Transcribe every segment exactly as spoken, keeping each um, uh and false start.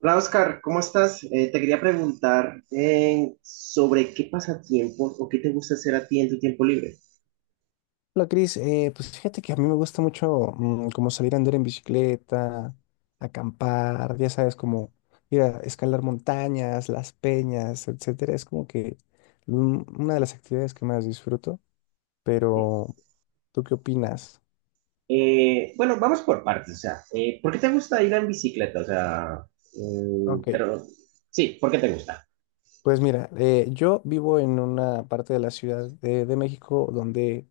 Hola Oscar, ¿cómo estás? Eh, te quería preguntar eh, sobre qué pasatiempo o qué te gusta hacer a ti en tu tiempo libre. Hola Cris, Eh, pues fíjate que a mí me gusta mucho mm, como salir a andar en bicicleta, acampar, ya sabes, como ir a escalar montañas, las peñas, etcétera. Es como que un- una de las actividades que más disfruto, pero ¿tú qué opinas? Eh, bueno, vamos por partes, o sea, eh, ¿por qué te gusta ir en bicicleta? O sea, mm, Ok, pero sí, ¿por qué te gusta? pues mira, eh, yo vivo en una parte de la Ciudad de, de México donde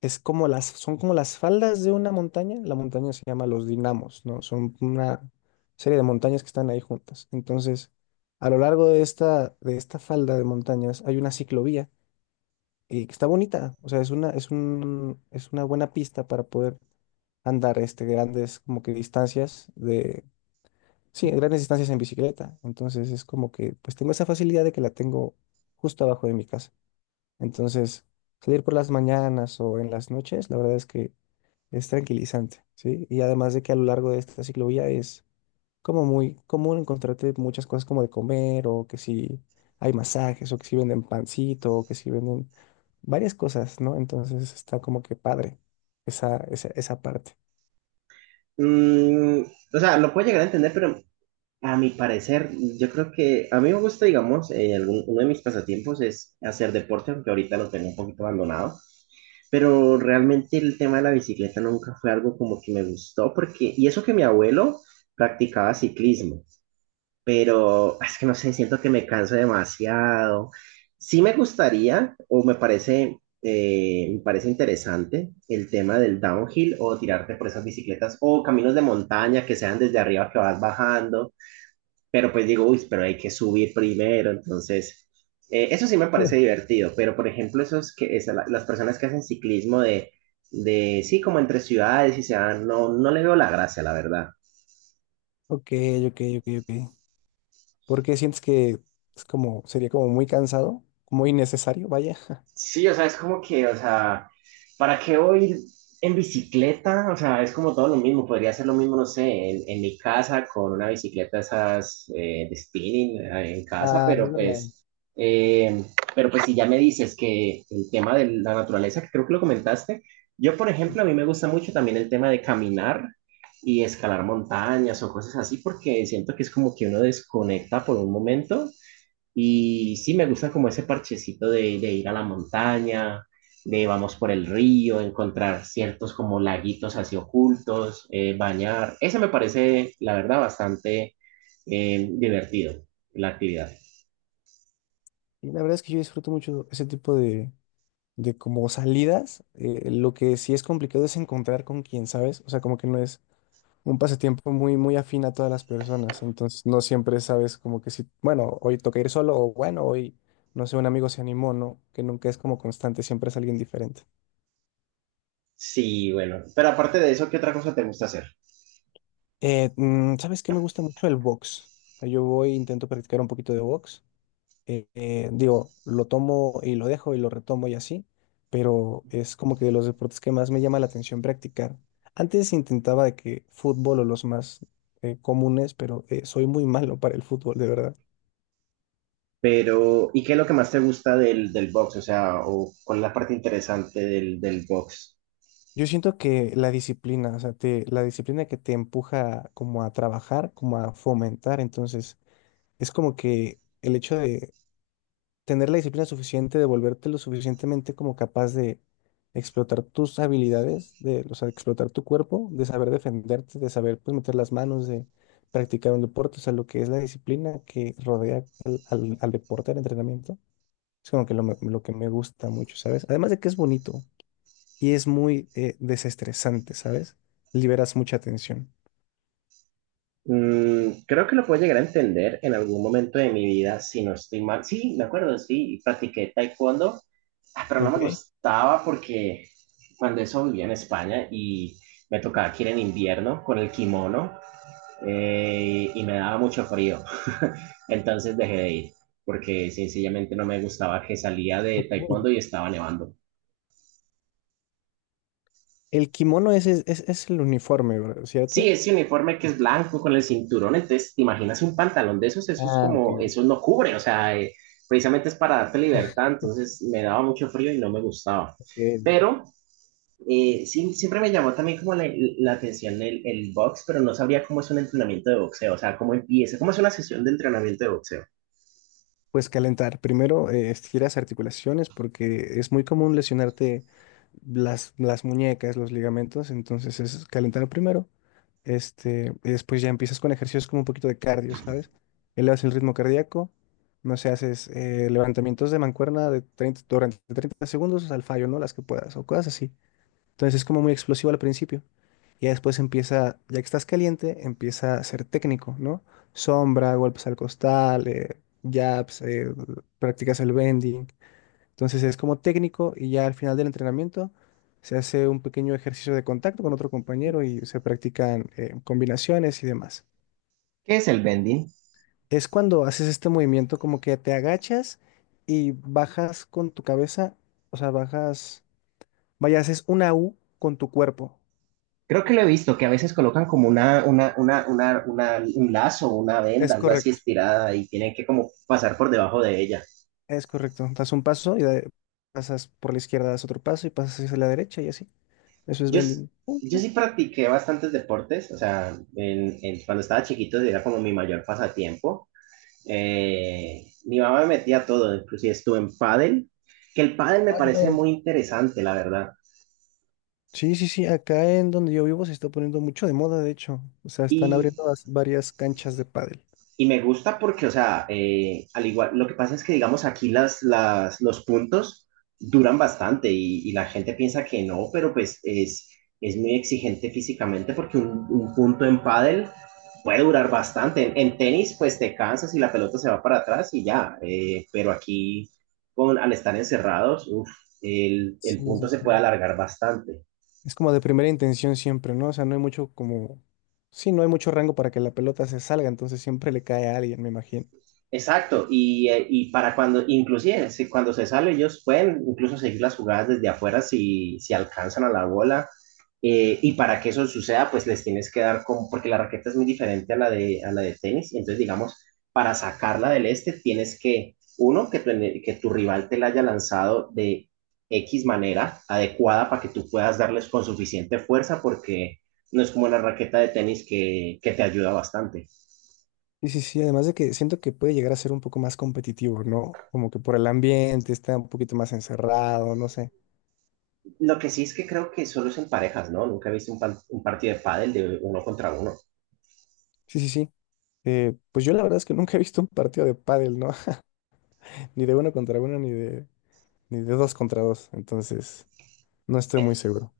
es como las, son como las faldas de una montaña. La montaña se llama los dinamos, ¿no? Son una serie de montañas que están ahí juntas. Entonces, a lo largo de esta, de esta falda de montañas hay una ciclovía eh, que está bonita. O sea, es una, es un, es una buena pista para poder andar este, grandes como que distancias de, sí, grandes distancias en bicicleta. Entonces es como que pues tengo esa facilidad de que la tengo justo abajo de mi casa. Entonces, salir por las mañanas o en las noches, la verdad es que es tranquilizante, ¿sí? Y además de que a lo largo de esta ciclovía es como muy común encontrarte muchas cosas como de comer o que si hay masajes o que si venden pancito o que si venden varias cosas, ¿no? Entonces está como que padre esa, esa, esa parte. Mm, o sea, lo puedo llegar a entender, pero a mi parecer, yo creo que a mí me gusta, digamos, eh, algún- uno de mis pasatiempos es hacer deporte, aunque ahorita lo tengo un poquito abandonado. Pero realmente el tema de la bicicleta nunca fue algo como que me gustó, porque, y eso que mi abuelo practicaba ciclismo, pero ah, es que no sé, siento que me canso demasiado. Sí me gustaría, o me parece, eh, me parece interesante el tema del downhill o tirarte por esas bicicletas o caminos de montaña que sean desde arriba que vas bajando, pero pues digo, uy, pero hay que subir primero, entonces, eh, eso sí me parece Mm. divertido, pero por ejemplo, esos que, esa- la- las personas que hacen ciclismo de, de, sí, como entre ciudades y se van, no, no le veo la gracia, la verdad. Ok, ok, ok, ok. ¿Por qué sientes que es como, sería como muy cansado, muy innecesario, vaya? Sí, o sea, es como que, o sea, ¿para qué voy a ir en bicicleta? O sea, es como todo lo mismo. Podría ser lo mismo, no sé, en, en mi casa con una bicicleta esas eh, de spinning eh, en casa, Ah, es pero verdad. pues, eh, pero pues si ya me dices que el tema de la naturaleza, que creo que lo comentaste, yo, por Sí. ejemplo, a mí me gusta mucho también el tema de caminar y escalar montañas o cosas así, porque siento que es como que uno desconecta por un momento y sí, me gusta como ese parchecito de, de ir a la montaña, de vamos por el río, encontrar ciertos como laguitos así ocultos, eh, bañar. Ese me parece, la verdad, bastante eh, divertido, la actividad. Y la verdad es que yo disfruto mucho ese tipo de, de como salidas, eh, lo que sí es complicado es encontrar con quien, ¿sabes? O sea, como que no es un pasatiempo muy, muy afín a todas las personas, entonces no siempre sabes como que si, bueno, hoy toca ir solo o bueno, hoy, no sé, un amigo se animó, ¿no? Que nunca es como constante, siempre es alguien diferente. Sí, bueno. Pero aparte de eso, ¿qué otra cosa te gusta hacer? Eh, mm, ¿sabes qué me gusta mucho? El box. O sea, yo voy, intento practicar un poquito de box. eh, eh, digo, lo tomo y lo dejo y lo retomo y así, pero es como que de los deportes que más me llama la atención practicar. Antes intentaba de que fútbol o los más eh, comunes, pero eh, soy muy malo para el fútbol, de verdad. Pero, ¿y qué es lo que más te gusta del, del box? O sea, o, ¿cuál es la parte interesante del, del box? Yo siento que la disciplina, o sea, te- la disciplina que te empuja como a trabajar, como a fomentar, entonces es como que el hecho de tener la disciplina suficiente de volverte lo suficientemente como capaz de explotar tus habilidades, de, o sea, de explotar tu cuerpo, de saber defenderte, de saber pues meter las manos, de practicar un deporte, o sea, lo que es la disciplina que rodea al, al- al deporte, al entrenamiento, es como que lo, me- lo que me gusta mucho, ¿sabes? Además de que es bonito y es muy eh, desestresante, ¿sabes? Liberas mucha tensión. Mm, creo que lo puedo llegar a entender en algún momento de mi vida, si no estoy mal. Sí, me acuerdo, sí, practiqué taekwondo, ah, pero no me Ok. gustaba porque cuando eso vivía en España y me tocaba aquí en invierno con el kimono eh, y me daba mucho frío. Entonces dejé de ir porque sencillamente no me gustaba que salía de Ok. taekwondo y estaba nevando. El kimono es, es, es- es el uniforme, ¿verdad? Sí, ¿Cierto? ese uniforme que es blanco con el cinturón, entonces, ¿te imaginas un pantalón de esos? Eso es Ah, ok, como, ya. eso no cubre, o sea, eh, precisamente es para darte libertad, entonces me daba mucho frío y no me gustaba. Ok. Pero eh, sí, siempre me llamó también como la, la atención el, el box, pero no sabría cómo es un entrenamiento de boxeo, o sea, cómo empieza, cómo es una sesión de entrenamiento de boxeo. Pues calentar. Primero, eh, estiras articulaciones porque es muy común lesionarte las, las muñecas, los ligamentos, entonces es calentar primero. Este, y después ya empiezas con ejercicios como un poquito de cardio, ¿sabes? Elevas el ritmo cardíaco, no sé, haces eh, levantamientos de mancuerna de treinta durante treinta segundos al fallo, ¿no? Las que puedas o cosas así. Entonces es como muy explosivo al principio. Y ya después empieza, ya que estás caliente, empieza a ser técnico, ¿no? Sombra, golpes al costal, eh, jabs, eh, practicas el bending. Entonces es como técnico y ya al final del entrenamiento se hace un pequeño ejercicio de contacto con otro compañero y se practican eh, combinaciones y demás. ¿Qué es el bending? Es cuando haces este movimiento como que te agachas y bajas con tu cabeza, o sea, bajas, vaya, haces una U con tu cuerpo. Creo que lo he visto, que a veces colocan como una, una, una, una, una- un lazo, una venda, Es algo así correcto. estirada y tienen que como pasar por debajo de ella. Es correcto. Das un paso y da- pasas por la izquierda, das otro paso y pasas hacia la derecha y así. Eso es Yo, s- bending. yo Ujú. sí practiqué bastantes deportes, o sea, en, en- cuando estaba chiquito era como mi mayor pasatiempo. Eh, mi mamá me metía a todo, inclusive estuve en pádel, que el pádel me Ay, qué parece padre. muy interesante, la verdad. Sí, sí, sí. Acá en donde yo vivo se está poniendo mucho de moda, de hecho. O sea, están Y abriendo vas- varias canchas de pádel. Y me gusta porque, o sea, eh, al igual, lo que pasa es que, digamos, aquí las, las, los puntos duran bastante y, y la gente piensa que no, pero pues es, es muy exigente físicamente porque un, un punto en pádel puede durar bastante. En, en, tenis, pues te cansas y la pelota se va para atrás y ya, eh, pero aquí, con, al estar encerrados, uf, el, el Sí, sí, punto se sí. puede alargar bastante. Es como de primera intención siempre, ¿no? O sea, no hay mucho como... Sí, no hay mucho rango para que la pelota se salga, entonces siempre le cae a alguien, me imagino. Exacto, y, eh, y para cuando, inclusive si cuando se sale, ellos pueden incluso seguir las jugadas desde afuera si, si alcanzan a la bola. eh, y para que eso suceda, pues les tienes que dar como, porque la raqueta es muy diferente a la de, a la de tenis. Entonces, digamos, para sacarla del este, tienes que, uno, que tu, que tu rival te la haya lanzado de X manera adecuada para que tú puedas darles con suficiente fuerza, porque no es como la raqueta de tenis que, que te ayuda bastante. Sí, sí, sí, además de que siento que puede llegar a ser un poco más competitivo, ¿no? Como que por el ambiente está un poquito más encerrado, no sé. Lo que sí es que creo que solo es en parejas, ¿no? Nunca he visto un, pan- un partido de pádel de uno contra uno. Sí, sí, sí. Eh, pues yo la verdad es que nunca he visto un partido de pádel, ¿no? Ni de uno contra uno, ni de, ni de dos contra dos. Entonces, no estoy muy seguro.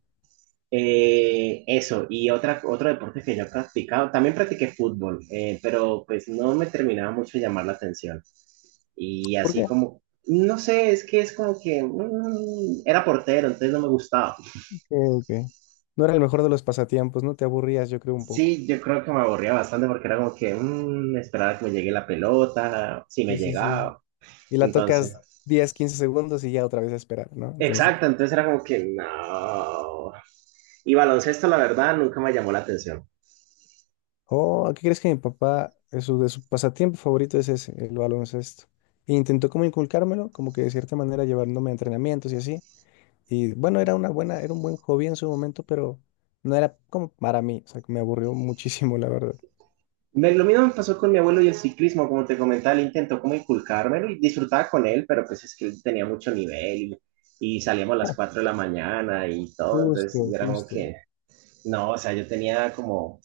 Eh, eso, y otra, otro deporte que yo he practicado, también practiqué fútbol, eh, pero pues no me terminaba mucho de llamar la atención. Y ¿Por así qué? como, no sé, es que es como que mm, era portero, entonces no me gustaba. Ok, ok. No era el mejor de los pasatiempos, ¿no? Te aburrías, yo creo, un poco. Sí, yo creo que me aburría bastante porque era como que mm, esperar a que me llegue la pelota, si me Sí, sí, sí. llegaba. Y la tocas Entonces, diez, quince segundos y ya otra vez a esperar, ¿no? Entonces, exacto, entonces era como que no. Y baloncesto, la verdad, nunca me llamó la atención. oh, ¿qué crees que mi papá, de su, de su pasatiempo favorito es ese, el baloncesto? E intentó como inculcármelo, como que de cierta manera llevándome a entrenamientos y así, y bueno, era una buena, era un buen hobby en su momento, pero no era como para mí, o sea, que me aburrió muchísimo, la verdad. Me- lo mismo me pasó con mi abuelo y el ciclismo, como te comentaba, él intentó como inculcármelo y disfrutaba con él, pero pues es que él tenía mucho nivel y, y salíamos a las cuatro de la mañana y todo, entonces y Justo, era como justo. que, no, o sea, yo tenía como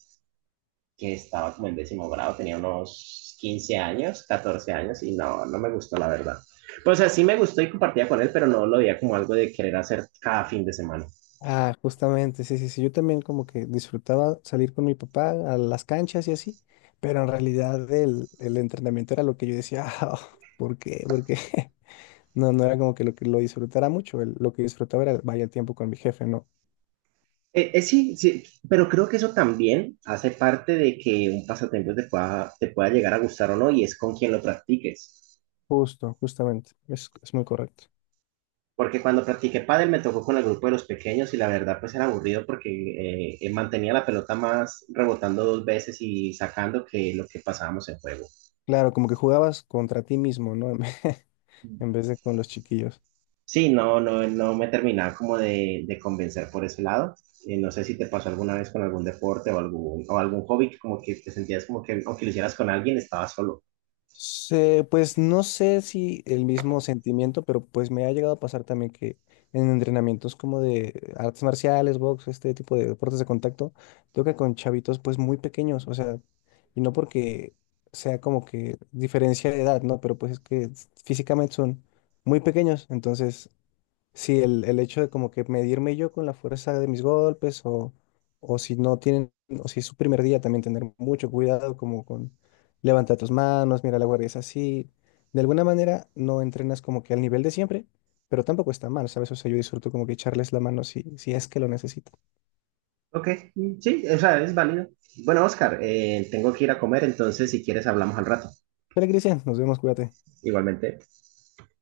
que estaba como en décimo grado, tenía unos quince años, catorce años y no, no me gustó la verdad. Pues o sea, sí me gustó y compartía con él, pero no lo veía como algo de querer hacer cada fin de semana. Ah, justamente, sí, sí, sí. Yo también como que disfrutaba salir con mi papá a las canchas y así, pero en realidad el, el entrenamiento era lo que yo decía, ah, ¿por qué? ¿Por qué? No, no era como que lo que lo disfrutara mucho, el- lo que disfrutaba era vaya el tiempo con mi jefe, ¿no? Eh, eh, sí, sí, pero creo que eso también hace parte de que un pasatiempo te pueda, te pueda llegar a gustar o no, y es con quien lo practiques. Justo, justamente, es, es muy correcto. Porque cuando practiqué pádel me tocó con el grupo de los pequeños y la verdad pues era aburrido porque eh, eh, mantenía la pelota más rebotando dos veces y sacando que lo que pasábamos en juego. Claro, como que jugabas contra ti mismo, ¿no? En vez de con los chiquillos. Sí, no, no, no me terminaba como de, de convencer por ese lado. Eh, no sé si te pasó alguna vez con algún deporte o algún, o algún hobby que como que te sentías como que aunque lo hicieras con alguien estabas solo. Se- pues no sé si el mismo sentimiento, pero pues me ha llegado a pasar también que en entrenamientos como de artes marciales, box, este tipo de deportes de contacto, toca con chavitos pues muy pequeños, o sea, y no porque sea como que diferencia de edad, ¿no? Pero pues es que físicamente son muy pequeños, entonces sí, el, el hecho de como que medirme yo con la fuerza de mis golpes o, o si no tienen, o si es su primer día también tener mucho cuidado como con levanta tus manos, mira la guardia es así. De alguna manera no entrenas como que al nivel de siempre, pero tampoco está mal, ¿sabes? O sea, yo disfruto como que echarles la mano si, si es que lo necesito. Ok, sí, o sea, es válido. Bueno, Oscar, eh, tengo que ir a comer, entonces si quieres hablamos al rato. Pero Cristian, nos vemos, cuídate. Igualmente.